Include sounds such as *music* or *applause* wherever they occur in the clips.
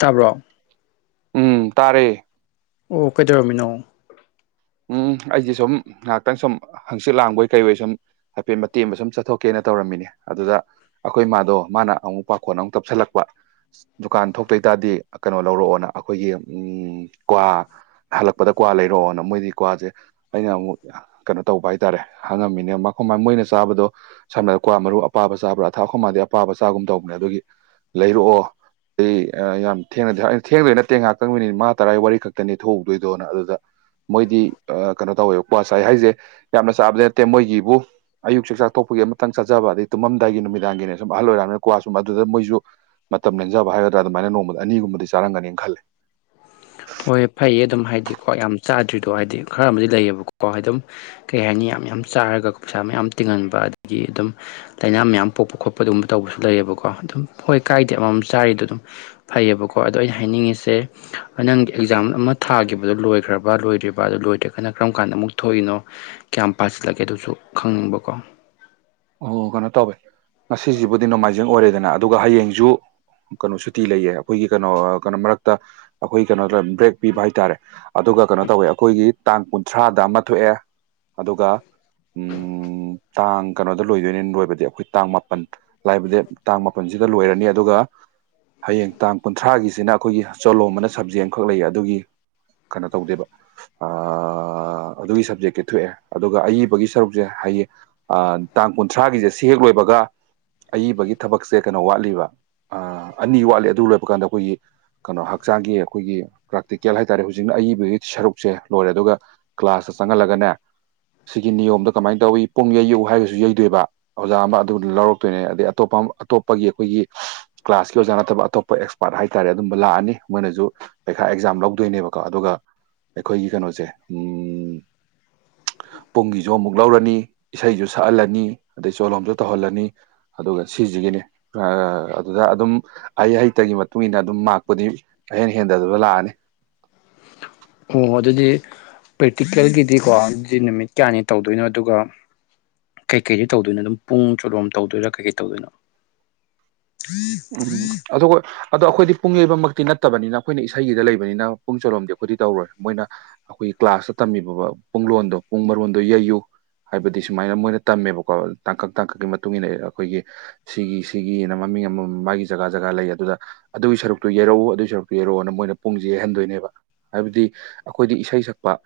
ꯇꯥꯕ꯭ꯔꯣ ꯎꯝ ꯇꯥꯔꯦ ꯑꯣ ꯀꯩꯗꯧꯔꯝꯃꯤꯅꯣ ꯎꯝ ꯑꯩꯗꯤ ꯁꯨꯝ ꯉꯥꯏꯍꯥꯛꯇꯪ ꯁꯨꯝ ꯍꯪꯆꯤꯠ ꯂꯥꯡꯕꯣꯏ ꯀꯩꯍꯣꯏ ꯁꯨꯝ ꯍꯥꯏꯐꯦꯠ ꯃꯇꯦꯛ ꯑꯃ ꯁꯨꯝ ꯆꯠꯊꯣꯛꯀꯦꯅ ꯇꯧꯔꯝꯃꯤꯅꯦ ꯑꯗꯨꯗ ꯑꯩꯈꯣꯏ ꯃꯥꯗꯣ ꯃꯥꯅ ꯑꯃꯨꯛ ꯄꯥꯈꯣꯟ ꯑꯃꯨꯛ ꯇꯞꯁꯤꯜꯂꯛꯄ ꯗꯨꯀꯥꯟ ꯊꯣꯛꯇꯣꯏꯇꯥꯗꯤ ꯀꯩꯅꯣ ꯂꯧꯔꯛꯑꯣꯅ ꯑꯩꯈꯣꯏꯒꯤ ꯎꯝ ꯀ꯭ꯋꯥ ꯍꯜꯂꯛꯄꯗ ꯀ꯭ꯋꯥ ꯂꯩꯔꯣꯑꯣꯅ ꯃꯣꯏꯗꯤ ꯀ꯭ꯋꯥꯁꯦ ꯑꯩꯅ ꯑꯃꯨꯛ ꯀꯩꯅꯣ ꯇꯧꯕ ꯍꯥꯏꯇꯔꯦ ꯍꯪꯉꯝꯃꯤꯅꯦ ꯃꯈꯣꯏ ꯃꯣꯏꯅ ꯆꯥꯕꯗꯣ ꯁꯝꯅ ꯀ꯭ꯋꯥ ꯃꯔꯨ ꯑꯄꯥꯕ ꯆꯥꯕ꯭ꯔꯥ ꯑꯊꯥ ꯈꯣꯏ ꯃꯥꯗꯤ ꯑꯄꯥꯕ ꯆꯥꯒꯨꯝ ꯇꯧꯕꯅꯦ ꯑꯗꯨꯒꯤ ꯂꯩꯔꯛꯑꯣ ꯑꯩ ꯌꯥꯝ ꯊꯦꯡꯅꯗꯤ ꯑꯩꯅ ꯊꯦꯡꯗꯣꯏ ꯅꯠꯇꯦ ꯉꯥꯛꯇꯪ ꯃꯤꯅꯤꯠ ꯃꯉꯥ ꯇꯔꯥ ꯋꯥꯔꯤ ꯈꯛꯇꯅꯤ ꯊꯣꯛꯎꯗꯣꯏꯗꯣꯅ ꯑꯗꯨꯗ ꯃꯣꯏꯗꯤ ꯑ ꯀꯅꯣ ꯇꯧꯋꯦꯕꯀꯣ ꯉꯁꯥꯏ ꯍꯥꯏꯁꯦ ꯌꯥꯝꯅ ꯆꯥꯕꯗꯤ ꯅꯠꯇꯦ ꯃꯣꯏꯒꯤꯕꯨ ꯑꯌꯨꯛ ꯆꯥꯛ ꯆꯥ ꯇꯣꯛꯄꯒꯤ ꯑꯃꯇꯪ ꯆꯥꯖ ꯕ ꯑꯗꯩ ꯇꯨꯝꯃꯝꯗꯥꯏꯒꯤ ꯅꯨꯃꯤꯗꯥꯡꯒꯤꯅꯦ ꯁꯨꯝ ꯑꯍꯜ ꯑꯣꯏꯔꯕꯅꯤꯅ ꯀ꯭ꯋꯥꯁꯨꯝ ꯑꯗꯨꯗ ꯃꯣꯏꯁꯨ ꯃꯇꯝ ꯂꯦꯟꯖꯕ ꯍꯥꯏꯒꯗ꯭ꯔꯥ ꯑꯗꯨꯃꯥꯏꯅ ꯅꯣꯡꯃ ꯑꯅꯤꯒꯨꯝꯕꯗꯤ ꯆꯥꯔꯝꯒꯅꯤꯅ ꯈꯜꯂꯦ *inaudible* ꯍꯣꯏ ꯐꯩꯌꯦ ꯑꯗꯨꯝ ꯍꯥꯏꯗꯤꯀꯣ ꯌꯥꯝ ꯆꯥꯗ꯭ꯔꯤꯗꯣ ꯍꯥꯏꯗꯤ ꯈꯔ ꯑꯃꯗꯤ ꯂꯩꯌꯦꯕꯀꯣ ꯑꯗꯨꯝ ꯀꯩ ꯍꯥꯏꯅꯤ ꯃꯌꯥꯝ ꯆꯥꯔꯒ ꯄꯩꯁꯥ ꯃꯌꯥꯝ ꯇꯤꯡꯍꯟꯕ ꯑꯗꯒꯤ ꯑꯗꯨꯝ ꯂꯩꯥꯅ ꯃꯌꯥꯝ ꯄꯣꯛꯄ ꯈꯣꯠꯄ ꯑꯗꯨꯨꯝꯕ ꯇꯧꯕꯁꯨ ꯂꯩꯌꯦꯕ ꯀꯣ ꯑꯗꯨꯝ ꯍꯣꯏ ꯀꯥꯏꯗꯦ ꯑꯃꯃꯝ ꯆꯥꯔꯤꯗꯣ ꯑꯗꯨꯝ ꯐꯩꯌꯦꯕꯀꯣ ꯑꯗꯣ ꯑꯩꯅ ꯍꯥꯏꯅꯤꯡꯉꯤꯁꯦ ꯅꯪꯒꯤ ꯑꯦꯛꯖꯥꯝ ꯑꯃ ꯊꯥꯈꯤꯕꯗꯨꯣ ꯂꯣꯏꯈ꯭ꯔꯕ ꯂꯣꯏꯗ꯭ꯔꯤꯕ ꯑꯗꯨ ꯂꯣꯏꯗ꯭ꯔꯒꯅ ꯀꯔꯝ ꯀꯥꯟꯗ ꯑꯃꯨꯛ ꯊꯣꯛꯏꯅꯣ ꯀꯌꯥꯝ ꯄꯥꯁꯤꯜꯂꯒꯦꯗꯨꯁꯨ ꯈꯪꯅꯤꯡꯕꯀꯣ ꯑꯣ ꯀꯩꯅꯣ ꯇꯧꯋꯦ ꯉꯁꯤꯁꯤꯕꯨꯗꯤ ꯅꯣꯡꯃꯥꯏꯖꯤꯡ ꯑꯣꯏꯔꯦꯗꯅ ꯑꯗꯨꯒ ꯍꯌꯦꯡꯁꯨ ꯀꯅꯣ ꯁꯨꯇꯤ ꯂꯩꯌꯦ ꯑꯩꯈꯣꯏꯒꯤ ꯀꯩꯅꯣ ꯀꯩꯅꯣ ꯃꯔꯛꯇ ꯑꯩꯈꯣꯏ ꯀꯩꯅꯣꯗ ꯕ꯭ꯔꯦꯛ ꯄꯤꯕ ꯍꯥꯏꯇꯥꯔꯦ ꯑꯗꯣ ꯑꯗꯨꯒ ꯀꯩꯅꯣ ꯇꯧꯋꯦ ꯑꯩꯈꯣꯏꯒꯤ ꯇꯥꯡ ꯀꯨꯟꯊ꯭ꯔꯥꯗ ꯑꯃ ꯊꯣꯛꯑꯦ ꯑꯗꯨꯒ ꯎꯝ ꯇꯥꯡ ꯀꯅꯣꯗ ꯂꯣꯏꯗꯣꯏꯅꯦ ꯂꯣꯏꯕꯗꯤ ꯑꯩꯈꯣꯏ ꯇꯥꯡ ꯃꯥꯄꯟ ꯂꯥꯛꯏꯕꯗꯤ ꯗꯦꯠ ꯇꯥꯡ ꯃꯥꯄꯟꯁꯤꯗ ꯂꯣꯏꯔꯅꯤ ꯑꯗꯨꯒ ꯍꯌꯦꯡ ꯇꯥꯡ ꯀꯨꯟꯊ꯭ꯔꯥꯒꯤꯁꯤꯅ ꯑꯩꯈꯣꯏꯒꯤ ꯆꯣꯂꯣꯝꯑꯅ ꯁꯕꯖꯦꯛ ꯑꯝꯈꯛ ꯂꯩꯌꯦ ꯑꯗꯨꯒꯤ ꯀꯅꯣ ꯇꯧꯗꯦꯕ ꯑꯥ ꯑꯗꯨꯒꯤ ꯁꯞꯖꯦꯛꯇꯤ ꯊꯣꯛꯑꯦ ꯑꯗꯨꯒ ꯑꯏꯕꯒꯤ ꯁꯔꯨꯛꯁꯦ ꯍꯌꯦꯡ ꯑ ꯇꯥꯡ ꯀꯨꯟꯊ꯭ꯔꯥꯒꯤꯁꯦ ꯁꯤ ꯍꯦꯛ ꯂꯣꯏꯕꯒ ꯑꯏꯕꯒꯤ ꯊꯕꯛꯁꯦ ꯀꯩꯅꯣ ꯋꯥꯠꯂꯤꯕ ꯑꯥ ꯑꯅꯤ ꯋꯥꯠꯂꯤ ꯑꯗꯨ ꯂꯣꯏꯕ ꯀꯥꯟꯗ ꯑꯩꯈꯣꯏꯒꯤ ꯀꯅꯣ ꯍꯛꯆꯥꯡꯒꯤ ꯑꯩꯈꯣꯏꯒꯤ ꯄ꯭ꯔꯦꯛꯇꯤꯀꯦꯜ ꯍꯥꯏꯇꯥꯔꯦ ꯍꯧꯖꯤꯛꯅ ꯑꯏꯕꯒꯤ ꯁꯔꯨꯛꯁꯦ ꯂꯣꯏꯔꯦ ꯑꯗꯨꯒ ꯀ꯭ꯂꯥꯁ ꯆꯪꯍꯜꯂꯒꯅꯦ ꯁꯤꯒꯤ ꯅꯤꯌꯣꯝꯗ ꯀꯃꯥꯏ ꯇꯧꯋꯤ ꯄꯨꯡ ꯌꯩꯌꯨ ꯍꯥꯏꯔꯒ ꯌꯩꯗꯣꯏꯕ ꯑꯣꯖꯥ ꯑꯃ ꯑꯗꯨ ꯂꯧꯔꯛꯇꯣꯏꯅꯦ ꯑꯗꯩ ꯑꯇꯣꯞꯄ ꯑꯇꯣꯞꯄꯒꯤ ꯑꯩꯈꯣꯏꯒꯤ ꯀ꯭ꯂꯥꯁꯀꯤ ꯑꯣꯖꯥ ꯉꯥ ꯑꯇꯣꯞ ꯑꯇꯣꯞꯄ ꯑꯦꯛꯁꯄꯥꯔꯠ ꯍꯥꯏꯇꯥꯔꯦ ꯑꯗꯨꯝꯕ ꯂꯥꯛꯑꯅꯤ ꯃꯣꯏꯅꯁꯨ ꯄꯩꯈꯥ ꯑꯦꯛꯖꯥꯝ ꯂꯧꯗꯣꯏꯅꯦꯕꯀꯣ ꯑꯗꯨꯒ ꯑꯩꯈꯣꯏꯒꯤ ꯀꯩꯅꯣꯁꯦ ꯎꯝ ꯄꯨꯡꯒꯤꯁꯨ ꯑꯃꯨꯛ ꯂꯧꯔꯅꯤ ꯏꯁꯩꯁꯨ ꯁꯛꯍꯜꯂꯅꯤ ꯑꯗꯩ ꯆꯣꯂꯣꯝꯁꯨ ꯇꯧꯍꯜꯂꯅꯤ ꯑꯗꯨꯒ ꯁꯤꯁꯤꯒꯤꯅꯤ ꯑ ꯑꯗꯨꯗ ꯑꯗꯨꯝ ꯍꯩ ꯍꯩꯇꯒꯤ ꯃꯇꯨꯡ ꯏꯟꯅ ꯑꯗꯨꯝ ꯃꯥꯛꯄꯨꯗꯤ ꯑꯍꯦꯟ ꯍꯦꯟꯗꯗꯨꯅ ꯂꯥꯛꯑꯅꯤ ꯍꯣ ꯑꯗꯨꯗꯤ ꯄ꯭ꯔꯦꯛꯇꯤꯀꯦꯜꯒꯤꯗꯤꯀꯣ ꯑꯗꯨꯗꯤ ꯅꯨꯃꯤꯠ ꯀ꯭ꯌꯥꯅꯤ ꯇꯧꯗꯣꯏꯅꯣ ꯑꯗꯨꯒ ꯀꯩ ꯀꯩꯗꯤ ꯇꯧꯗꯣꯏꯅꯣ ꯑꯗꯨꯝ ꯄꯨꯡ ꯆꯣꯂꯣꯝ ꯇꯧꯗꯣꯏꯔꯥ ꯀꯩ ꯀꯩ ꯇꯧꯗꯣꯏꯅꯣ ꯎꯝ ꯑꯗꯨꯒꯣ ꯑꯗꯣ ꯑꯈꯣꯏꯗꯤ ꯄꯨꯡ ꯌꯩꯕꯃꯛꯇꯤ ꯅꯠꯇꯕꯅꯤꯅ ꯑꯩꯈꯣꯏꯅ ꯏꯁꯩꯒꯤꯗ ꯂꯩꯕꯅꯤꯅ ꯄꯨꯡ ꯆꯣꯂꯣꯝꯗꯤ ꯑꯩꯈꯣꯏꯗꯤ ꯇꯧꯔꯣꯏ ꯃꯣꯏꯅ ꯑꯩꯈꯣꯏ ꯀ꯭ꯂꯥꯁꯇ ꯇꯝꯃꯤꯕ ꯄꯨꯡꯂꯣꯟꯗꯣ ꯄꯨꯡ ꯃꯔꯣꯟꯗꯣ ꯌꯩꯌꯨ ꯍꯥꯏꯕꯗꯤ ꯁꯨꯃꯥꯏꯅ ꯃꯣꯏꯅ ꯇꯝꯃꯦꯕꯀꯣ ꯇꯥꯡꯀꯛ ꯇꯥꯡꯀꯛꯀꯤ ꯃꯇꯨꯡ ꯏꯟꯅ ꯑꯩꯈꯣꯏꯒꯤ ꯁꯤꯒꯤ ꯁꯤꯒꯤꯅ ꯃꯃꯤꯡ ꯑꯃ ꯃꯥꯒꯤ ꯖꯒꯥ ꯖꯒꯥ ꯂꯩ ꯑꯗꯨꯗ ꯑꯗꯨꯒꯤ ꯁꯔꯨꯛꯇꯨ ꯌꯩꯔꯛꯎ ꯑꯗꯨꯒꯤ ꯁꯔꯨꯛꯇꯨ ꯌꯩꯔꯛꯑꯣꯅ ꯃꯣꯏꯅ ꯄꯨꯡꯖꯦ ꯌꯩꯍꯟꯗꯣꯏꯅꯦꯕ ꯍꯥꯏꯕꯗꯤ ꯑꯈꯣꯏꯗꯤ ꯏꯁꯩ ꯁꯛꯄ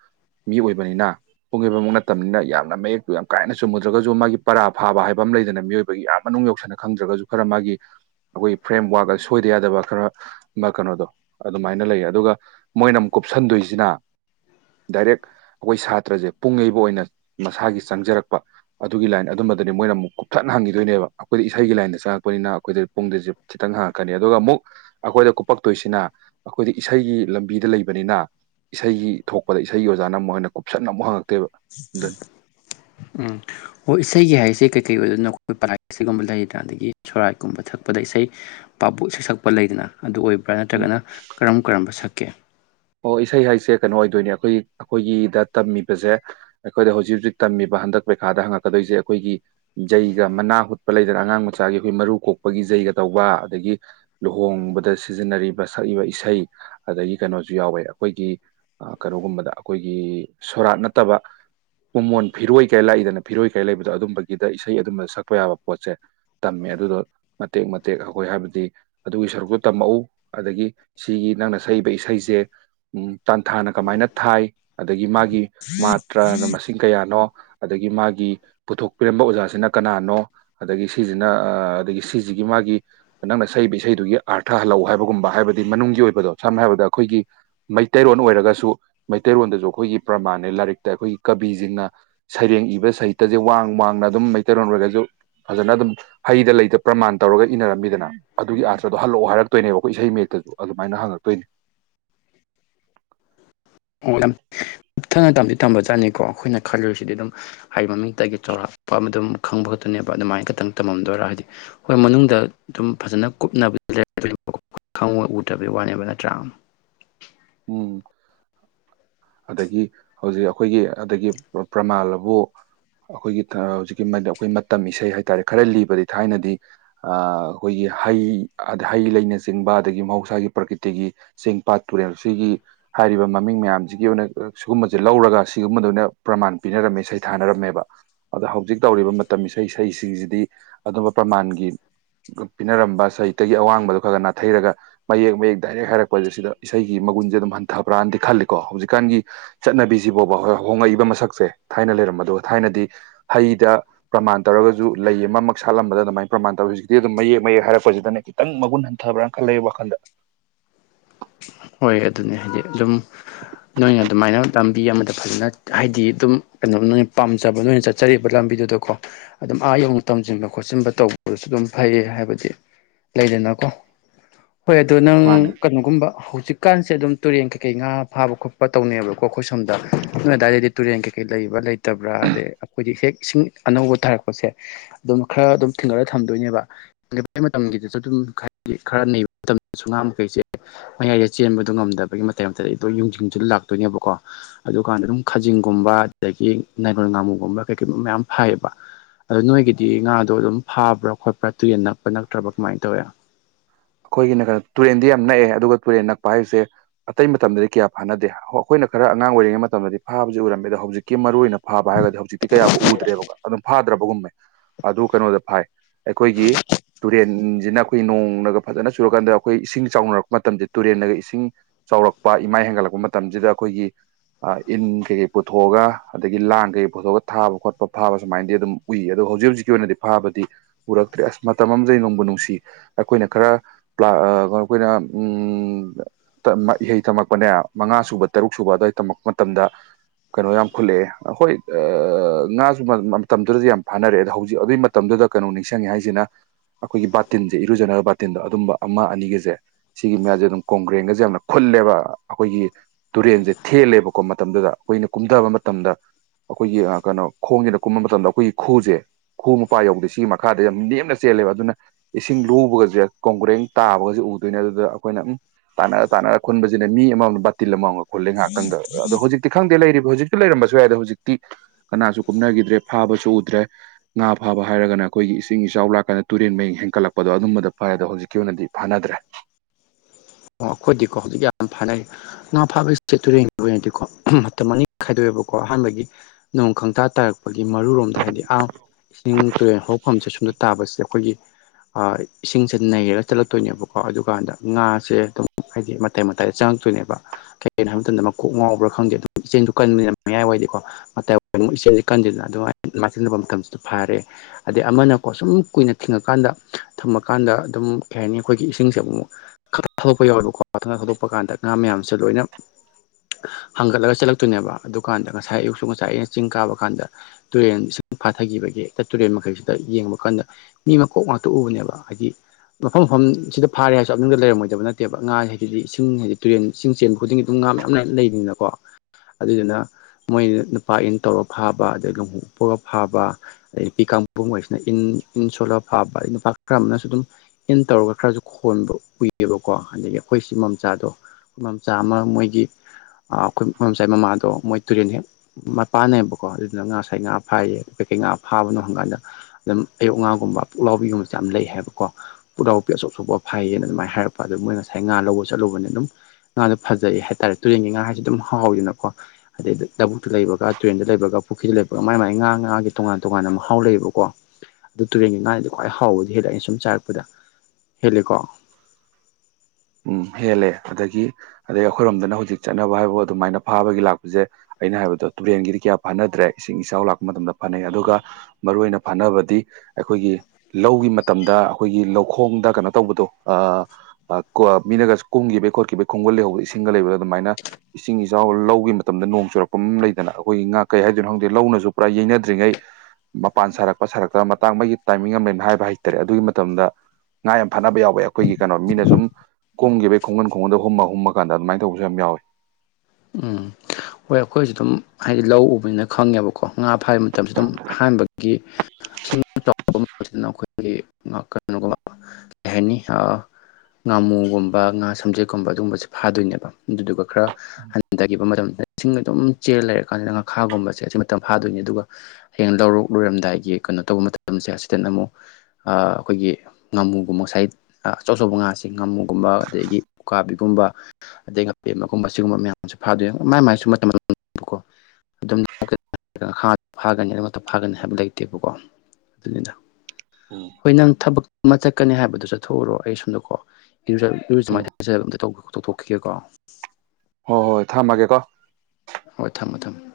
ꯃꯤ ꯑꯣꯏꯕꯅꯤꯅ ꯄꯨꯡ ꯌꯩꯕꯃꯛ ꯅꯠꯇꯝꯅꯤꯅ ꯌꯥꯝꯅ ꯃꯌꯦꯛꯇꯨ ꯌꯥꯝ ꯀꯥ ꯍꯦꯟꯅ ꯆꯨꯝꯃꯨꯗ꯭ꯔꯒꯖꯨ ꯃꯥꯒꯤ ꯄꯔꯥ ꯐꯥꯕ ꯍꯥꯏꯕ ꯑꯝ ꯂꯩꯗꯅ ꯃꯤꯑꯣꯏꯕꯒꯤ ꯑꯥ ꯃꯅꯨꯡ ꯌꯧꯁꯟꯅ ꯈꯪꯗ꯭ꯔꯒꯁꯨ ꯈꯔ ꯃꯥꯒꯤ ꯑꯈꯣꯏꯒꯤ ꯐ꯭ꯔꯦꯝ ꯋꯥꯛ ꯑ ꯁꯣꯏꯗ ꯌꯥꯗꯕ ꯈꯔ ꯃ ꯀꯩꯅꯣꯗꯣ ꯑꯗꯨꯃꯥꯏꯅ ꯂꯩꯌꯦ ꯑꯗꯨꯒ ꯃꯣꯏꯅ ꯃꯨꯛꯀ ꯎꯞꯁꯟꯗꯣꯏꯖꯤꯅ ꯗꯥꯏꯔꯦꯛ ꯑꯈꯣꯏ ꯁꯥꯇ꯭ꯔꯁꯦ ꯄꯨꯡ ꯌꯩꯕ ꯑꯣꯏꯅ ꯃꯁꯥꯒꯤ ꯆꯪꯖꯔꯛꯄ ꯑꯗꯨꯒꯤ ꯂꯥꯏꯟ ꯑꯗꯨꯝꯕꯗꯅꯤ ꯃꯣꯏꯅ ꯑꯃꯨꯛ ꯀꯨꯞꯊꯅ ꯍꯪꯒꯤꯗꯣꯏꯅꯦꯕ ꯑꯈꯣꯏꯗꯤ ꯏꯁꯩꯒꯤ ꯂꯥꯏꯟꯗ ꯆꯪꯉꯛꯄꯅꯤꯅ ꯑꯈꯣꯏꯗ ꯄꯨꯡꯗꯖꯨ ꯈꯤꯇꯪ ꯍꯪꯉꯛꯀꯅꯤ ꯑꯗꯨꯒ ꯑꯃꯨꯛ ꯑꯩꯈꯣꯏꯗ ꯀꯨꯞꯄꯛꯇꯣꯏꯁꯤꯅ ꯑꯩꯈꯣꯏꯗꯤ ꯏꯁꯩꯒꯤ ꯂꯝꯕꯤꯗ ꯂꯩꯕ ꯅꯤꯅ ꯏꯁꯩꯒꯤ ꯊꯣꯛꯄꯗ ꯏꯁꯩꯒꯤ ꯑꯣꯖꯥꯅ ꯃꯨꯛ ꯍꯦꯟꯅ ꯀꯨꯞꯁꯟꯅ ꯑꯃꯨꯛ ꯍꯪꯉꯛꯇꯣꯏꯕ ꯑꯗꯨꯅꯤ ꯎꯝ ꯍꯣꯏ ꯏꯁꯩꯒꯤ ꯍꯥꯏꯔꯤꯁꯦ ꯀꯩꯀꯩ ꯑꯣꯏꯗꯣꯏꯅꯣ ꯑꯩꯈꯣꯏ ꯄꯂꯥ ꯏꯁꯩꯒꯨꯝꯕ ꯂꯩꯗꯅ ꯑꯗꯒꯤ ꯁꯣꯔꯥꯠꯀꯨꯝꯕ ꯊꯛꯄꯗ ꯏꯁꯩ ꯄꯥꯄꯨ ꯏꯁꯩ ꯁꯛꯄ ꯂꯩꯗꯅ ꯑꯗꯨ ꯑꯣꯏꯕ꯭ꯔꯥ ꯎꯝ ꯅꯠꯇ꯭ꯔꯒꯅ ꯀꯔꯝ ꯀꯔꯝꯕ ꯁꯛꯀꯦ ꯑꯣ ꯏꯁꯩ ꯍꯥꯏꯁꯦ ꯀꯅꯣ ꯑꯣꯏꯗꯣꯏꯅꯦ ꯑꯩꯈꯣꯏꯒꯤ ꯑꯩꯈꯣꯏꯒꯤꯗꯥ ꯇꯝꯃꯤꯕꯖꯦ ꯑꯩꯈꯣꯏꯗ ꯍꯧꯖꯤꯛ ꯍꯧꯖꯤꯛ ꯇꯝꯃꯤꯕ ꯍꯟꯗꯛ ꯄꯩꯈꯥꯗ ꯍꯪꯉꯛꯀꯗꯣꯏꯖꯦ ꯑꯈꯣꯏꯒꯤ ꯖꯩꯒ ꯃꯅꯥ ꯍꯨꯠꯄ ꯂꯩꯗꯅ ꯑꯉꯥꯡ ꯃꯆꯥꯒꯤ ꯑꯈꯣꯏ ꯃꯔꯨ ꯀꯣꯛꯄꯒꯤꯖꯦ ꯖꯩꯒ ꯇꯧꯕ ꯑꯗꯒꯤ ꯂꯨꯍꯣꯡꯕꯗ ꯁꯤꯖꯤꯟꯅꯔꯤꯕ ꯁꯛꯏꯕ ꯏꯁꯩ ꯑꯗꯒꯤ ꯀꯅꯣ ꯨ ꯌꯥꯎꯋꯦ ꯑꯈꯣꯏꯒꯤ ꯀꯅꯣꯒꯨꯝꯕꯗ ꯑꯈꯣꯏꯒꯤ ꯁꯣꯔꯥꯠ ꯅꯠꯇꯕ ꯀꯨꯃꯣꯟ ꯐꯤꯔꯣꯏ ꯀꯥꯏ ꯂꯥꯛꯏꯗꯅꯥ ꯐꯤꯔꯣꯏ ꯀꯥꯏ ꯂꯩꯕꯗꯣ ꯑꯗꯨꯝꯕꯒꯤꯗ ꯏꯁꯩ ꯑꯗꯨꯝꯕ ꯁꯛꯄ ꯌꯥꯕ ꯄꯣꯠꯆꯦ ꯇꯝꯃꯦ ꯑꯗꯨꯗꯣ ꯃꯇꯦꯛ ꯃꯇꯦꯛ ꯑꯈꯣꯏ ꯍꯥꯏꯕꯗꯤ ꯑꯗꯨꯒꯤ ꯁꯔꯨꯛꯇꯨ ꯇꯝꯃꯛꯛꯎ ꯑꯗꯒꯤ ꯁꯤꯒꯤ ꯅꯪꯅ ꯁꯛꯏꯕ ꯏꯁꯩꯖꯦ ꯎꯝ ꯇꯥꯟꯊꯥꯅ ꯀꯃꯥꯏꯅ ꯊꯥꯏ ꯑꯗꯒꯤ ꯃꯥꯒꯤ ꯃꯥꯇ꯭ꯔꯅ ꯃꯁꯤꯡ ꯀꯌꯥꯅꯣ ꯑꯗꯒꯤ ꯃꯥꯒꯤ ꯄꯨꯊꯣꯛꯄꯤꯔꯝꯕ ꯑꯣꯖꯥꯁꯤꯅ ꯀꯅꯥꯅꯣ ꯑꯗꯒꯤ ꯁꯤꯖꯤꯅꯥ ꯑꯥ ꯑꯗꯒꯤ ꯁꯤꯖꯤꯒꯤ ꯃꯥꯒꯤ ꯅꯪꯅ ꯁꯛꯏꯕ ꯏꯁꯩꯗꯨꯒꯤ ꯑꯥꯔꯊ ꯍꯜꯂꯛꯎ ꯍꯥꯏꯕꯒꯨꯝꯕ ꯍꯥꯏꯕꯗꯤ ꯃꯅꯨꯡꯒꯤ ꯑꯣꯏꯕꯗꯣ ꯁꯝꯅ ꯍꯥꯏꯔꯕꯗ ꯑꯩꯈꯣꯏꯒꯤ ꯃꯩꯇꯩꯔꯣꯟ ꯑꯣꯏꯔꯒꯁꯨ ꯃꯩꯇꯩꯔꯣꯟꯗꯖꯨ ꯑꯈꯣꯏꯒꯤ ꯄ꯭ꯔꯃꯥꯟꯅꯦ ꯂꯥꯏꯔꯤꯛꯇ ꯑꯩꯈꯣꯏꯒꯤ ꯀꯕꯤꯖꯤꯡꯅ ꯁꯩꯔꯦꯡ ꯏꯕ ꯁꯍꯤꯇ꯭ꯌꯖꯦ ꯋꯥꯡ ꯋꯥꯡꯅ ꯑꯗꯨꯝ ꯃꯩꯇꯩꯔꯣꯟ ꯑꯣꯏꯔꯖꯨ ꯐꯖꯅ ꯑꯗꯨꯝ ꯍꯩꯗ ꯂꯩꯗ ꯄ꯭ꯔꯃꯥꯟ ꯇꯧꯔꯒ ꯏꯅꯔꯝꯃꯤꯗꯅꯥ ꯑꯗꯨꯒꯤ ꯑꯥꯔꯊꯗꯣ ꯍꯜꯂꯛꯑꯣ ꯍꯥꯏꯔꯛꯇꯣꯏꯅꯦꯕ ꯑꯩꯈꯣꯏ ꯏꯁꯩ ꯃꯌꯦꯛꯇ ꯑꯗꯨꯃꯥꯏꯅ ꯍꯪꯉꯛꯇꯣꯏꯅꯤ ꯑꯣ ꯌꯥꯝ ꯀꯨꯞꯊꯅ ꯇꯝꯗꯤ ꯇꯝꯕꯖꯥꯠꯅꯤꯀꯣ ꯑꯈꯣꯏꯅ ꯈꯜꯂꯨꯔꯤꯁꯤꯗꯤ ꯗꯨꯝ ꯍꯥꯏꯕ ꯃꯃꯤꯡꯇꯒꯤ ꯆꯥꯎꯔꯥꯛꯄ ꯑꯗꯨꯝ ꯈꯪꯕ ꯈꯠꯇꯅꯦꯕꯥ ꯑꯗꯨꯃꯥꯏ ꯈꯇꯪ ꯇꯝꯃꯝꯗꯣꯏꯔꯥ ꯍꯥꯏꯗꯤ ꯍꯣꯏ ꯃꯅꯨꯡꯗ ꯑꯗꯨꯝ ꯐꯖꯅ ꯀꯨꯞꯅꯕꯨ *unintelligible* ꯈꯪꯉꯣꯏ ꯎꯗꯕꯩ ꯋꯥꯅꯦꯕ ꯅꯠꯇ꯭ꯔꯥ ꯎꯝ ꯑꯗꯒꯤ ꯍꯧꯖꯤꯛ ꯑꯈꯣꯏꯒꯤ ꯑꯗꯒꯤ ꯄ꯭ꯔꯃꯥꯜꯑꯕꯨ ꯑꯈꯣꯏꯒꯤ ꯊꯔꯥꯍꯨꯖꯤꯒꯤ ꯃꯥꯏꯗꯤ ꯑꯩꯈꯣꯏ ꯃꯇꯝ ꯏꯁꯩ ꯍꯥꯏꯇꯥꯔꯦ ꯈꯔ ꯂꯤꯕꯗꯤ ꯊꯥꯏꯅꯗꯤ ꯑꯥ ꯑꯈꯣꯏꯒꯤ ꯍꯩ ꯑꯗ ꯍꯩ ꯂꯩꯅꯆꯤꯡꯕ ꯑꯗꯒꯤ ꯃꯍꯧꯁꯥꯒꯤ ꯄ꯭ꯔꯀꯤꯇꯤꯒꯤ ꯆꯤꯡ ꯄꯥꯠ ꯇꯨꯔꯦꯜ ꯁꯤꯒꯤ ꯍꯥꯏꯔꯤꯕ ꯃꯃꯤꯡ ꯃꯌꯥꯝꯖꯤꯒꯤ ꯑꯣꯏꯅ ꯁꯤꯒꯨꯝꯕꯖꯦ ꯂꯧꯔꯒ ꯁꯤꯒꯨꯝꯕꯗꯨꯅ ꯄ꯭ꯔꯃꯥꯟ ꯄꯤꯅꯔꯝꯃꯦ ꯏꯁꯩ ꯊꯥꯅꯔꯝꯃꯦꯕꯥ ꯑꯗ ꯍꯧꯖꯤꯛ ꯇꯧꯔꯤꯕ ꯃꯇꯝ ꯏꯁꯩ ꯁꯛꯏꯁꯤꯡꯖꯤꯗꯤ ꯑꯗꯨꯝꯕ ꯄ꯭ꯔꯃꯥꯟꯒꯤ ꯄꯤꯅꯔꯝꯕ ꯁꯍꯤꯇ꯭ꯌꯒꯤ ꯑꯋꯥꯡꯕꯗꯣ ꯈꯒ ꯅꯥꯊꯩꯔꯒ ꯃꯌꯦꯛ ꯃꯌꯦꯛ ꯗꯥꯏꯔꯦꯛ ꯍꯥꯏꯔꯛꯄꯖꯦ ꯁꯤꯗꯥ ꯏꯁꯩ ꯑꯩꯒꯤ ꯃꯒꯨꯟꯖꯦ ꯑꯗꯨꯝ ꯍꯟꯊꯕ꯭ꯔꯥꯅꯗꯤ ꯈꯜꯂꯤꯀꯣ ꯍꯧꯖꯤꯛꯀꯥꯟꯒꯤ ꯆꯠꯅꯕꯤꯖꯤꯕꯣꯕ ꯍ ꯍꯣꯡꯉꯛꯏꯕ ꯃꯁꯛꯁꯦ ꯊꯥꯏꯅ ꯂꯩꯔꯝꯕꯗꯣ ꯊꯥꯏꯅꯗꯤ ꯍꯩꯗ ꯄ꯭ꯔꯃꯥꯟ ꯇꯧꯔꯒꯖꯨ ꯂꯩ ꯑꯃ ꯃꯛ ꯁꯥꯠꯂꯝꯕꯗ ꯑꯗꯨꯃꯥꯏ ꯄ꯭ꯔꯃꯥꯟ ꯇꯧꯌꯤ ꯍꯧꯖꯤꯛꯇꯤ ꯑꯗꯨꯝ ꯃꯌꯦꯛ ꯃꯌꯦꯛ ꯍꯥꯏꯔꯛꯄꯖꯤꯗꯅꯦ ꯈꯤꯇꯪ ꯃꯒꯨꯟ ꯍꯟꯊꯕ꯭ꯔꯥꯅ ꯈꯜꯂꯦ ꯑꯩ ꯋꯥꯈꯟꯗ ꯍꯣꯏ ꯑꯗꯨꯅꯦ ꯍꯥꯏꯗꯤ ꯑꯗꯨꯝ ꯅꯣꯏꯅ ꯑꯗꯨꯃꯥꯏꯅ ꯂꯝꯕꯤ ꯑꯃꯗ ꯐꯖꯅ ꯍꯥꯏꯗꯤ ꯑꯗꯨꯝ ꯀꯅꯣ ꯅꯣꯏꯅ ꯄꯥꯝꯖꯕ ꯅꯣꯏꯅ ꯆꯠꯆꯔꯤꯕ ꯂꯝꯕꯤ ꯑꯗꯨꯗꯀꯣ ꯑꯗꯨꯝ ꯑꯥ ꯌꯧꯅ ꯇꯝꯖꯤꯟꯕ ꯈꯣꯠꯆꯤꯟꯕ ꯇꯧꯕꯗꯁꯨ ꯑꯗꯨꯝ ꯐꯩ ꯍꯥꯏꯕꯗꯤ ꯂꯩꯗꯅꯥꯀꯣ ꯍꯣꯏ ꯑꯗꯨ ꯅꯪ ꯃꯥꯅꯦ ꯀꯅꯣꯒꯨꯝꯕ ꯍꯧ ꯍꯧꯖꯤꯛꯀꯥꯟꯁꯦ ꯑꯗꯨꯝ ꯇꯨꯔꯦꯟ ꯀꯩꯀꯩ ꯉꯥ ꯐꯥꯕ ꯈꯣꯠꯄ ꯇꯧꯅꯦꯕꯀꯣ ꯑꯩꯈꯣꯏ ꯁꯣꯝꯗ ꯅꯣꯏ ꯑꯗꯥꯏꯗꯩꯗꯤ ꯇꯨꯔꯦꯟ ꯀꯩ ꯀꯩ ꯂꯩ ꯂꯩꯕ꯭ꯔꯥ ꯂꯩꯇꯕ꯭ꯔꯥ ꯑꯗꯩ ꯑꯈꯣꯏꯗꯤ ꯍꯦꯛ ꯏꯁꯤꯡ ꯑꯅꯧꯕ ꯇꯥꯔꯛꯄꯁꯦ ꯑꯗꯨꯝ ꯈꯔ ꯗꯨꯝ ꯊꯤꯡꯒꯠꯂ ꯊꯝꯗꯣꯏꯅꯤ ꯅꯦꯕꯥ ꯉꯜꯂꯤꯉꯩ ꯃꯇꯝꯒꯤꯗꯨꯖꯨ ꯑꯗꯨꯝ ꯍꯥꯏꯗꯤ ꯈꯔ ꯅꯩꯕ ꯃꯇꯝꯗꯖꯨ ꯉꯥ ꯃꯈꯩꯁꯦ ꯃꯌꯥꯏꯗ ꯆꯦꯟꯕꯗꯣ ꯉꯝꯗꯕꯒꯤ ꯃꯇꯥꯏ ꯃꯇꯥꯏ ꯏꯗꯣ ꯌꯨꯡꯖꯤꯡꯖꯨ ꯂꯥꯛꯇꯣꯏꯅꯦꯕꯀꯣ ꯑꯗꯨꯀꯥꯟꯗ ꯑꯗꯨꯝ ꯈꯖꯤꯡꯒꯨꯝꯕ ꯑꯗꯩ ꯗꯒꯤ ꯅꯥꯏꯔꯣꯟ ꯉꯥꯃꯨꯒꯨꯝꯕ ꯀꯩ ꯀꯩꯒꯨꯝꯕ ꯃꯌꯥꯝ ꯐꯥꯏꯌꯦꯕ ꯑꯗꯣ ꯅꯣꯏꯒꯤꯗꯤ ꯉꯥꯗꯣ ꯑꯗꯨꯝ ꯐꯥꯕ꯭ꯔꯥ ꯈꯣꯠꯄ꯭ꯔꯥ ꯇꯨꯔꯦꯟ ꯅꯛꯄ꯬ꯔ ꯅꯛꯇ꯭ꯔꯕ ꯀꯃꯥꯏ ꯇꯧꯋꯤ ꯑꯩꯈꯣꯏꯒꯤꯅ ꯀꯩꯅꯣ ꯇꯨꯔꯦꯟꯗꯤ ꯌꯥꯝ ꯅꯛꯑꯦ ꯑꯗꯨꯒ ꯇꯨꯔꯦꯟ ꯅꯛꯄ ꯍꯥꯏꯁꯦ ꯑꯇꯩ ꯃꯇꯝꯗꯗꯤ ꯀꯌꯥ ꯐꯥꯅꯗꯦ ꯑꯩꯈꯣꯏꯅ ꯈꯔ ꯑꯉꯥꯡ ꯑꯣꯏꯔꯤꯉꯩ ꯃꯇꯝꯗꯗꯤ ꯐꯥꯕꯁꯤ ꯎꯔꯝꯃꯦ ꯑꯗꯣ ꯍꯧꯖꯤꯛꯀꯤ ꯃꯔꯨꯑꯣꯏꯅ ꯐꯥꯕ ꯍꯥꯏꯔꯒꯗꯤ ꯍꯧꯖꯤꯛꯇꯤ ꯀꯌꯥꯕꯨ ꯎꯗ꯭ꯔꯦꯕꯀꯣ ꯑꯗꯨꯝ ꯐꯥ ꯒꯨꯝꯃꯦ ꯑꯗꯨ ꯀꯩꯅꯣꯗ ꯐꯥꯏ ꯑꯩꯈꯣꯏꯒꯤ ꯇꯨꯔꯦꯟꯁꯤꯅ ꯑꯩꯈꯣꯏ ꯅꯣꯡꯅꯒ ꯐꯖꯅ ꯆꯨꯔꯀꯥꯟꯗ ꯑꯩꯈꯣꯏ ꯏꯁꯤꯡ ꯆꯥꯎꯅꯔꯛꯄ ꯃꯇꯝꯁꯦ ꯇꯨꯔꯦꯜꯟꯅꯒ ꯏꯁꯤꯡ ꯆꯥꯎꯔꯛꯄ ꯏꯃꯥꯏ ꯍꯦꯟꯒꯠꯂꯛꯄ ꯃꯇꯝꯁꯤꯗ ꯑꯩꯈꯣꯏ ꯑꯈꯣꯏꯒꯤ ꯑ ꯏꯟ ꯀꯩꯀꯩ ꯄꯨꯊꯣꯛꯑꯒ ꯑꯗꯒꯤ ꯂꯥꯡ ꯀꯩꯀꯩ ꯄꯨꯊꯣꯛꯑꯒ ꯊꯥꯕ ꯈꯣꯠꯄ ꯐꯥꯕ ꯁꯨꯃꯥꯏꯅꯗꯤ ꯑꯗꯨꯝ ꯎꯏ ꯑꯗꯨ ꯍꯧꯖꯤꯛ ꯍꯧꯖꯤꯛꯀꯤ ꯑꯣꯏꯅꯗꯤ ꯐꯥꯕꯗꯤ ꯎꯔꯛꯇ꯭ꯔꯦ ꯑꯁ ꯃꯇꯝ ꯑꯃꯗꯗꯤ ꯅꯣꯡꯕꯨ ꯅꯨꯡꯁꯤ ꯑꯩꯈꯣꯏꯅ ꯈꯔ ꯄ꯭ꯂ ꯑꯈꯣꯏꯅ ꯑ ꯎꯝ ꯇ ꯃ ꯏꯍꯩ ꯇꯝꯃꯛꯄꯅꯦ ꯃꯉꯥ ꯁꯨꯕ ꯇꯔꯨꯛ ꯁꯨꯕ ꯑꯗꯨꯋꯥ ꯇꯝꯃꯛꯄ ꯃꯇꯝꯗ ꯀꯩꯅꯣ ꯌꯥꯝ ꯈꯨꯨꯠꯂꯛꯑꯦ ꯑꯈꯣꯏ ꯑ ꯉꯥꯒꯤ ꯃꯇꯝꯗꯨꯗꯗꯤ ꯌꯥꯝ ꯐꯥꯅꯔꯛ ꯑꯦ ꯑꯗꯣ ꯍꯧꯖꯤꯛ ꯑꯗꯨꯒꯤ ꯃꯇꯝ ꯑꯗꯨꯗ ꯀꯩꯅꯣ ꯅꯤꯡꯁꯤꯡꯉꯛ ꯑꯦ ꯍꯥꯏꯁꯤꯅ ꯑꯩꯈꯣꯏꯒꯤ ꯕꯥꯇꯤꯟꯁꯦ ꯏꯔꯨꯖꯅꯕ ꯕꯥ ꯇꯤꯟꯗꯣ ꯑꯗꯨꯝꯕ ꯑꯃ ꯑꯅꯤꯒꯁꯦ ꯁꯤꯒꯤ ꯃꯌꯥꯁꯦ ꯑꯗꯨꯝ ꯀꯣꯡꯒ꯭ꯔꯦꯡꯒꯁꯦ ꯌꯥꯝꯅ ꯈꯨꯜꯂꯦꯕ ꯑꯩꯈꯣꯏꯒꯤ ꯇꯨꯔꯦꯟꯁꯦ ꯊꯦꯜꯂꯦꯕꯀꯣ ꯃꯇꯝꯗꯨꯗ ꯑꯩꯈꯣꯏꯅ ꯀꯨꯝꯘꯕ ꯃꯇꯝꯗ ꯑꯩꯈꯣꯏꯒꯤ ꯀꯩꯅꯣ ꯈꯣꯡꯁꯤꯅ ꯀꯨꯝꯕ ꯃꯇꯝꯗ ꯑꯩꯈꯣꯏꯒꯤ ꯈꯨꯁꯦ ꯈꯨ ꯃꯄꯥ ꯌꯧꯗꯦ ꯁꯤꯒꯤ ꯃꯈꯥꯗ ꯌꯥꯝ ꯅꯦꯝꯅ ꯆꯦꯜꯂꯦꯕ ꯑꯗꯨꯅ ꯏꯁꯤꯡ ꯂꯨꯕꯒꯁꯦ ꯀꯣꯡꯒ꯭ꯔꯦꯡ ꯇꯥꯕꯒꯁꯨ ꯎꯗꯣꯏꯅꯦ ꯑꯗꯨꯗ ꯑꯩꯈꯣꯏꯅ ꯇꯥꯟꯅꯔ ꯇꯥꯟꯅꯔ ꯈꯨꯟꯕꯁꯤꯅ ꯃꯤ ꯑꯃꯃꯝꯅ ꯕꯥꯇꯤꯜ ꯑꯃꯃꯝ ꯍꯨꯜꯂꯤ ꯉꯍꯥꯛꯇꯪꯗ ꯑꯗꯣ ꯍꯧꯖꯤꯛꯇꯤ ꯈꯪꯗꯦ ꯂꯩꯔꯤꯕ ꯍꯧꯖꯤꯛꯇꯤ ꯂꯩꯔꯝꯕꯁꯨ ꯌꯥꯏꯗ ꯍꯧꯖꯤꯛꯇꯤ ꯀꯅꯥꯁꯨ ꯀꯨꯞꯅꯈꯤꯗ꯭ꯔꯦ ꯐꯥꯕꯁꯨ ꯎꯗ꯭ꯔꯦ ꯉꯥ ꯐꯥꯕ ꯍꯥꯏꯔꯒꯅ ꯑꯩꯈꯣꯏꯒꯤ ꯏꯁꯤꯡ ꯏꯆꯥꯎ ꯂꯥꯛꯀꯥꯟ ꯇꯨꯔꯦꯟ ꯃꯌꯦꯡ ꯍꯦꯟꯀꯠꯂꯛꯄꯗꯣ ꯑꯗꯨꯝꯕꯗ ꯐꯥꯢ ꯑꯗꯣ ꯍꯧꯖꯤꯛꯀꯤ ꯑꯣꯏꯅꯗꯤ ꯐꯥꯅꯗ꯭ꯔꯦ ꯑꯣ ꯑꯩꯈꯣꯏꯗꯤꯀꯣ ꯍꯧꯖꯤꯛ ꯌꯥꯝꯅ ꯐꯅꯩ ꯉꯥ ꯐꯥꯕꯦ ꯇꯨꯔꯦꯟꯒꯤ ꯑꯣꯏꯅꯗꯤꯀꯣ ꯃꯇꯝ ꯑꯅꯤ ꯈꯥꯏꯗꯣꯛꯑꯦꯕꯀꯣ ꯑꯍꯥꯟꯕꯒꯤ ꯅꯣꯡ ꯈꯪꯇꯥ ꯇꯥꯔꯛꯄꯒꯤ ꯃꯔꯨꯔꯣꯝꯗ ꯍꯥꯏꯕꯗꯤ ꯑꯥ ꯏꯁꯤꯡ ꯇꯨꯔꯦꯟ ꯍꯧꯔꯛꯐꯝꯁꯦ ꯁꯣꯝꯗ ꯇꯥꯕꯁꯦ ꯑꯩꯈꯣꯏꯒꯤ ꯑ ꯏꯁꯤꯡꯁꯦ ꯅꯩꯔꯒ ꯆꯠꯂꯛꯇꯣꯏꯅꯦꯕꯀꯣ ꯑꯗꯨꯀꯥꯟꯗ ꯉꯥꯁꯦ ꯑꯗꯨꯝ ꯍꯥꯏꯗꯤ ꯃꯇꯥꯏ ꯃꯇꯥꯏꯗ ꯆꯪꯉꯛꯇꯣꯏꯅꯦꯕ ꯀꯩꯒꯤꯅꯣ ꯍꯥꯏꯕ ꯃꯇꯝꯗ ꯃꯀꯣꯛ ꯉꯥꯎꯕ꯭ꯔꯥ ꯈꯪꯗꯦ ꯑꯗꯨ ꯏꯆꯦꯟꯗꯨ ꯀꯟꯕꯅꯤꯅ ꯃꯌꯥꯏ ꯑꯣꯏꯗꯤꯀꯣ ꯑꯇ ꯄꯟ ꯏꯁꯤꯡꯁꯦ ꯀꯟꯗꯦꯗꯅ ꯑꯗꯨ ꯃꯥꯏꯅ ꯁꯤꯖꯤꯟꯅꯕ ꯃꯇꯝꯁꯤ ꯐꯔꯦ ꯑꯗꯩ ꯑꯃꯅꯀꯣ ꯁꯨꯝ ꯑꯗꯨꯝ ꯀꯨꯏꯅ ꯊꯤꯡꯉꯀꯥꯟꯗ ꯊꯝꯃꯀꯥꯟꯗ ꯑꯗꯨꯝ ꯀꯩ ꯍꯥꯏꯅꯤ ꯑꯩꯈꯣꯏꯒꯤ ꯏꯁꯤꯡꯁꯦ ꯑꯃꯨꯛꯃꯨꯛ ꯈꯡꯊꯥ ꯊꯗꯣꯛ ꯍꯣꯢ ꯌꯥꯎꯋꯦꯕꯀꯣ ꯈꯣꯊ ꯊꯥꯗꯣꯛꯄ ꯀꯥꯟꯗ ꯉꯥ ꯃꯌꯥꯝꯁꯦ ꯂꯣꯏꯅ ꯍꯪꯒꯠꯂꯒ ꯆꯠꯂꯛꯇꯣꯏꯅꯦꯕ ꯑꯗꯨꯀꯥꯟꯗ ꯉꯁꯥꯏ ꯑꯌꯨꯛꯁꯨ ꯉꯁꯥꯏ ꯑꯩꯅ ꯆꯤꯡ ꯀꯥꯕ ꯀꯥꯟꯗ ꯇꯨꯔꯦꯟ ꯐꯥꯊꯈꯤꯕꯒꯤ ꯍꯛꯇ ꯇꯨꯔꯦꯜ ꯃꯈꯩꯁꯤꯗ ꯌꯦꯡꯕ ꯀꯥꯟꯗ ꯃꯤ ꯃꯀꯣꯛ ꯉꯥꯛꯇ ꯎꯕꯅꯦꯕ ꯍꯥꯏꯗꯤ ꯃꯐꯝ ꯃꯐꯝ ꯁꯤꯗ ꯐꯥꯔꯦ ꯍꯥꯏꯔꯁꯨ ꯑꯗꯨꯗ ꯂꯩꯔꯝꯃꯣꯏꯗꯕ ꯅꯠꯇꯦ ꯅꯠꯇꯦꯕ ꯉꯥ ꯍꯥꯏꯗꯤ ꯏꯁꯤꯡ ꯍꯥꯏꯗꯤ ꯇꯨꯔꯦꯟ ꯏꯁꯤꯡ ꯆꯦꯟꯕ ꯈꯨꯗꯤꯡꯒꯤ ꯑꯗꯨꯝ ꯉꯥ ꯃꯌꯥꯝ ꯂꯩ ꯂꯩꯔꯤꯅꯤꯅꯀꯣ ꯑꯗꯨꯗꯨꯅ ꯃꯣꯏ ꯅꯨꯄꯥ ꯏꯟ ꯇꯧꯔꯒ ꯐꯥꯕ ꯑꯗꯩ ꯂꯨꯡꯎꯞ ꯎꯞꯄꯒ ꯐꯥꯕ ꯑꯗꯩ ꯅꯨꯄꯤ ꯀꯥ ꯀꯥꯡꯄꯨꯝ ꯑꯣꯢꯔꯤꯁꯤꯅ ꯏꯟ ꯏꯟ ꯁꯣꯂꯛꯑ ꯐꯥꯕ ꯑꯗꯩ ꯅꯨꯄꯥ ꯈꯔ ꯑꯃꯅꯁꯨ ꯑꯗꯨꯝ ꯏꯟ ꯇꯧꯔꯒ ꯈꯔꯁꯨ ꯈꯣꯟꯕ ꯎꯏꯌꯦꯕ ꯀꯣ ꯑꯗꯒꯤ ꯑꯩꯈꯣꯏ ꯁꯤ ꯃꯝꯆꯥꯗꯣ ꯃꯝꯆꯥ ꯑꯃ ꯃꯣꯏꯒꯤ ꯑꯩꯈꯣꯏ ꯃꯁꯥꯏ ꯃꯃꯥꯗꯣ ꯃꯣꯏ ꯇꯨꯔꯦꯟ ꯍꯦꯛ ꯃꯄꯥꯟꯅꯩꯕꯀꯣ ꯑꯗꯨꯅ ꯉꯥꯁꯏ ꯉꯥ ꯐꯥꯏꯌꯦ ꯉꯥ ꯐꯥꯕꯅꯣ ꯍꯪꯀꯟꯗ ꯑꯗꯨꯝ ꯑꯌꯣꯛ ꯉꯥꯒꯨꯝꯕ ꯄꯨꯛꯂꯥꯎꯕꯤꯒꯨꯝꯕꯁꯦ ꯌꯥꯝ ꯂꯩ ꯍꯥꯏꯕꯀꯣ ꯄꯨꯛꯂꯥꯎꯕꯤ ꯈꯣꯢ ꯆꯣꯞꯄ ꯐꯩꯏꯌꯦꯅ ꯑꯗꯨꯝꯃꯏꯅ ꯍꯣꯏꯔꯞ ꯑꯗꯨ ꯃꯣꯏ ꯉꯁꯥꯏ ꯉꯥ ꯂꯧꯕ ꯆꯠꯂꯨꯕꯅꯤ ꯑꯗꯨꯝ ꯉꯥꯗꯣ ꯐꯖꯩ ꯍꯥꯏꯇꯔꯦ ꯇꯨꯔꯦꯟꯒꯤ ꯉꯥ ꯍꯥꯏꯁꯦ ꯑꯗꯨꯝ ꯍꯥꯎꯋꯤꯗꯅꯀꯣ ꯍꯥꯢꯗꯤ ꯂꯕꯨꯨꯛꯇ ꯂꯩꯕꯒ ꯇꯨꯔꯦꯟꯗ ꯂꯩꯕꯒꯥ ꯄꯨꯈ꯭ꯔꯤꯗ ꯂꯩꯕꯒ ꯃꯥꯏ ꯃꯥꯏ ꯉꯥ ꯉꯥꯒꯤ ꯇꯣꯉꯥꯟ ꯇꯣꯉꯥꯟꯕ ꯃꯍꯥꯎ ꯂꯩꯌꯦꯕꯀꯣ ꯑꯗꯨ ꯇꯨꯔꯦꯟꯒꯤ ꯉꯥꯅꯗꯤ ꯈ꯭ꯋꯥꯏ ꯍꯥꯎꯕꯗꯤ ꯍꯦꯜꯂꯦ ꯑꯩꯅ ꯁꯨꯝ ꯆꯥꯔꯛꯄꯗ ꯍꯦꯜꯂꯦꯀꯣ ꯎꯝ ꯍꯦꯜꯂꯦ ꯑꯗꯒꯤ ꯑꯗꯒꯤ ꯑꯩꯈꯣꯏꯔꯣꯝꯗꯅ ꯍꯧꯖꯤꯛ ꯆꯠꯅꯕ ꯍꯥꯏꯕꯕꯨ ꯑꯗꯨꯃꯥꯏꯅ ꯐꯥꯕꯒꯤ ꯂꯥꯛꯄꯁꯦ ꯑꯩꯅ ꯍꯥꯏꯕꯗꯣ ꯇꯨꯔꯦꯟꯒꯤꯗꯤ ꯀꯌꯥ ꯐꯅꯗ꯭ꯔꯦ ꯏꯁꯤꯡ ꯏꯆꯥꯎ ꯂꯥꯛꯄ ꯃꯇꯝꯗ ꯐꯅꯩ ꯑꯗꯨꯒ ꯃꯔꯨꯑꯣꯏꯅ ꯐꯅꯕꯗꯤ ꯑꯩꯈꯣꯏꯒꯤ ꯂꯧꯒꯤ ꯃꯇꯝꯗ ꯑꯩꯈꯣꯏꯒꯤ ꯂꯧꯈꯣꯡꯗ ꯀꯩꯅꯣ ꯇꯧꯕꯗꯣ ꯑ ꯑ ꯀꯣ ꯃꯤꯅꯒ ꯁꯨꯝ ꯀꯨꯝꯈꯤꯕꯒꯤ ꯈꯣꯠꯈꯤꯕꯒꯤ ꯈꯣꯡꯒꯜ ꯂꯩꯍꯧꯕꯗꯣ ꯏꯁꯤꯡꯒ ꯂꯩꯕꯗꯣ ꯑꯗꯨꯃꯥꯏꯅ ꯏꯁꯤꯡ ꯏꯆꯥꯎ ꯂꯧꯒꯤ ꯃꯇꯝꯗ ꯅꯣꯡ ꯆꯨꯔꯛꯄ ꯑꯃ ꯂꯩꯗꯅ ꯑꯩꯈꯣꯏꯒꯤ ꯉꯥ ꯀꯩ ꯍꯥꯏꯗꯣꯏꯅꯣ ꯈꯪꯗꯦ ꯂꯧꯅꯁꯨ ꯄꯨꯔꯥ ꯌꯩꯅꯗ꯭ꯔꯤꯉꯩ ꯃꯄꯥꯟ ꯁꯥꯔꯛꯄ ꯁꯥꯔꯛꯇꯕ ꯃꯇꯥꯡ ꯃꯣꯏꯒꯤ ꯇꯥꯏꯃꯤꯡ ꯑꯃ ꯂꯩꯅ ꯍꯥꯏꯕ ꯍꯇꯥꯔꯦ ꯑꯗꯨꯒꯤ ꯃꯇꯝꯗ ꯉꯥ ꯌꯥꯝ ꯐꯅꯕ ꯌꯥꯎꯋꯦ ꯑꯩꯈꯣꯏꯒꯤ ꯀꯩꯅꯣ ꯃꯤꯅ ꯁꯨꯝ ꯀꯨꯝꯈꯤꯕꯒꯤ ꯈꯣꯡꯒꯨꯟ ꯈꯣꯡꯒꯨꯟ ꯍꯨꯝꯃ ꯍꯨꯝꯃ ꯀꯥꯟꯗ ꯑꯗꯨꯃꯥꯏꯅ ꯇꯧꯕꯁꯨ ꯌꯥꯝ ꯌꯥꯎꯋꯦ ꯎꯝ ꯍꯣꯏ ꯑꯩꯈꯣꯏꯁꯨ ꯑꯗꯨꯝ ꯍꯥꯏꯗꯤ ꯂꯧ ꯎꯕꯅꯤꯅ ꯈꯪꯉꯦꯕꯀꯣ ꯉꯥ ꯐꯥꯕ ꯃꯇꯝꯁꯤ ꯑꯗꯨꯝ ꯑꯍꯥꯟꯕꯒꯤ ꯏꯁꯤꯡ ꯆꯧꯕ ꯃꯇꯝꯅ ꯑꯩꯈꯣꯏꯒꯤ ꯀꯩꯅꯣꯒꯨꯝꯕ ꯀꯩ ꯍꯥꯏꯅꯤ ꯑ ꯉꯥꯃꯨꯒꯨꯝꯕ ꯉꯥ ꯁꯝꯖꯦꯛ ꯀꯨꯝꯕ ꯑꯗꯨꯒꯨꯝꯕꯁꯦ ꯐꯥꯗꯣꯏꯅꯦꯕ ꯑꯗꯨꯗꯨꯒ ꯈꯔ ꯍꯥ ꯍꯟꯊꯈꯤꯕ ꯃꯇꯝꯗ ꯏꯁꯤꯡ ꯑꯗꯨꯝ ꯆꯦꯜꯂ ꯂꯩꯔ ꯀꯥꯟꯁꯤꯗ ꯉꯈꯥꯒꯨꯝꯕꯁꯦ ꯑꯁꯤ ꯃꯇꯝ ꯐꯥꯗꯣꯏꯅꯤ ꯑꯗꯨꯒ ꯍꯌꯦꯡ ꯂꯧꯔꯨ ꯂꯣꯏꯔꯝꯗꯥꯏꯒꯤ ꯀꯩꯅꯣ ꯇꯧꯕ ꯃꯇꯝꯁꯦ ꯑꯁꯤꯗꯅ ꯑꯃꯨꯛ ꯑ ꯑꯩꯈꯣꯏꯒꯤ ꯉꯥꯃꯨꯒꯨꯝꯕꯨ ꯉꯁꯥꯏ ꯑ ꯑꯆꯧ ꯑꯆꯧꯕ ꯉꯥꯁꯤꯡ ꯉꯥꯃꯨꯒꯨꯝꯕ ꯑꯗꯒꯤ ꯎꯀꯥꯕꯤꯒꯨꯝꯕ ꯑꯗꯩ ꯍꯥꯄꯦꯝꯃꯒꯨꯝꯕ ꯁꯤꯒꯨꯝꯕ ꯃꯌꯥꯝ ꯑꯁꯤ ꯐꯥꯗꯣꯏ ꯃꯥꯏ ꯃꯥꯏꯁꯨ ꯃꯇꯝ ꯅꯦꯕꯀꯣ ꯑꯗꯨꯝ ꯉꯈꯥ ꯐꯥꯒꯅꯤ ꯑꯗꯨ ꯉꯛꯇ ꯐꯥꯒꯅꯤ ꯍꯥꯏꯕ ꯂꯩꯇꯦꯕꯀꯣ ꯑꯗꯨꯅꯤꯗ ꯎꯝ ꯍꯣꯏ ꯅꯪ ꯊꯕꯛ ꯑꯃ ꯆꯠꯀꯅꯤ ꯍꯥꯏꯕꯗꯨ ꯆꯠꯊꯣꯛꯎꯔꯣ ꯑꯩ ꯁꯣꯝꯗꯀꯣ ꯢꯔꯨꯖ ꯢꯔꯨꯖ ꯃꯥꯏ ꯎꯝ ꯊꯖ ꯑꯇ ꯇꯧꯊꯣꯛꯈꯤꯒꯦꯀꯣ ꯍꯣꯏ ꯍꯣꯏ ꯊꯝꯃꯒꯦ ꯀꯣ ꯍꯣꯏ ꯊꯝꯃꯣ ꯊꯝꯃꯣ